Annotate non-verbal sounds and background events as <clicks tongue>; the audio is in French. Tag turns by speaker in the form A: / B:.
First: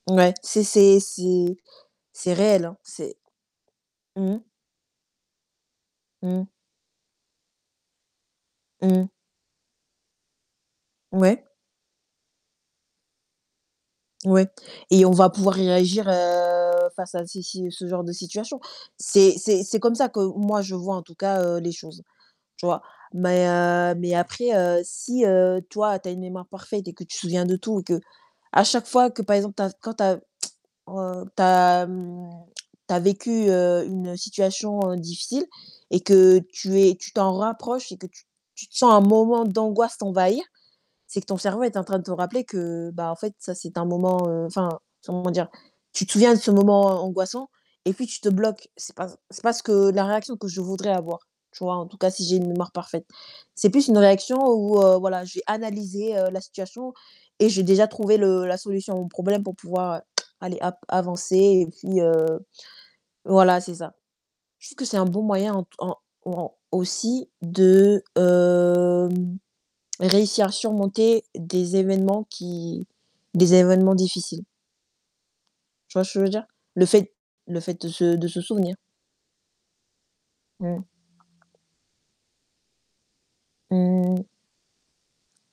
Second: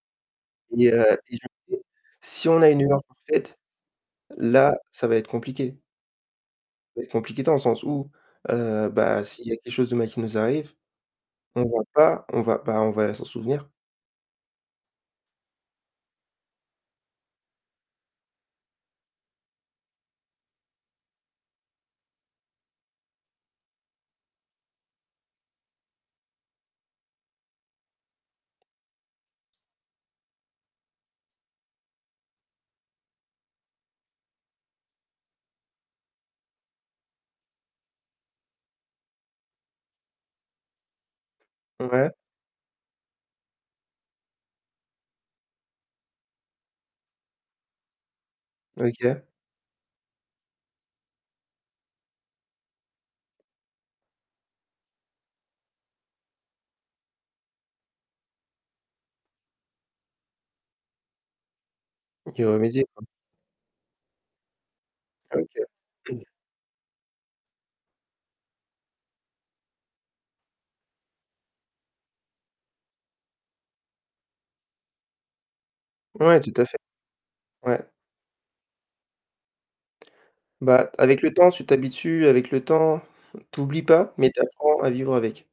A: Ouais, c'est
B: Et
A: c'est
B: heu,
A: c'est
B: <unintelligible>
A: c'est
B: si on
A: réel,
B: a
A: hein,
B: une <unintelligible>
A: c'est
B: parfaite.
A: Mmh.
B: Là, ça va être compliqué.
A: Mmh.
B: Ça va être compliqué dans le sens où, heu,
A: Mmh.
B: bah s'il y a quelque chose de mal qui nous arrive,
A: Ouais.
B: on va pas on va ben, on va s'en souvenir.
A: Ouais et on va pouvoir réagir, heu, face à si si ce genre de situation. C'est c'est c'est comme ça que moi, je vois, en tout cas, heu, les choses. Tu vois? Mais heu, mais après, heu, si, heu, toi, tu as une mémoire parfaite et que tu te souviens de tout et qu'à chaque fois que, par exemple, tu as quand tu as, heu, tu as, mmh, <clicks tongue> tu as vécu, heu, une situation, heu, difficile et que tu es tu t'en rapproches et que tu tu te sens un moment d'angoisse t'envahir. C'est que ton cerveau est en train de
B: Ouais.
A: te rappeler que bah, en fait, ça, c'est un moment, heu enfin, comment dire? Tu te souviens de ce moment angoissant et puis tu te bloques. C'est pas c
B: OK.
A: c'est pas ce que la réaction que je voudrais avoir, tu vois? En tout cas, si j'ai une mémoire parfaite. C'est plus une réaction où, heu, voilà, j'ai analysé, heu, la situation et j'ai déjà trouvé le la solution à mon problème pour pouvoir, heu, <clicks tongue> allez hop, avancer et puis, heu
B: OK, y remédier, quoi.
A: voilà, c'est ça. Je trouve que c'est un bon moyen ent en
B: OK. <clears throat>
A: au en aussi de, hem, réussir à surmonter des événements qui des événements difficiles. Tu vois ce que je veux
B: Ouais,
A: dire?
B: tout à fait.
A: Le fait le
B: Ouais.
A: fait de se de se souvenir. Mmh.
B: Bah, avec le temps, tu t'habitues. Avec le temps, tu oublies pas,
A: Mmh.
B: mais tu apprends, à vivre avec.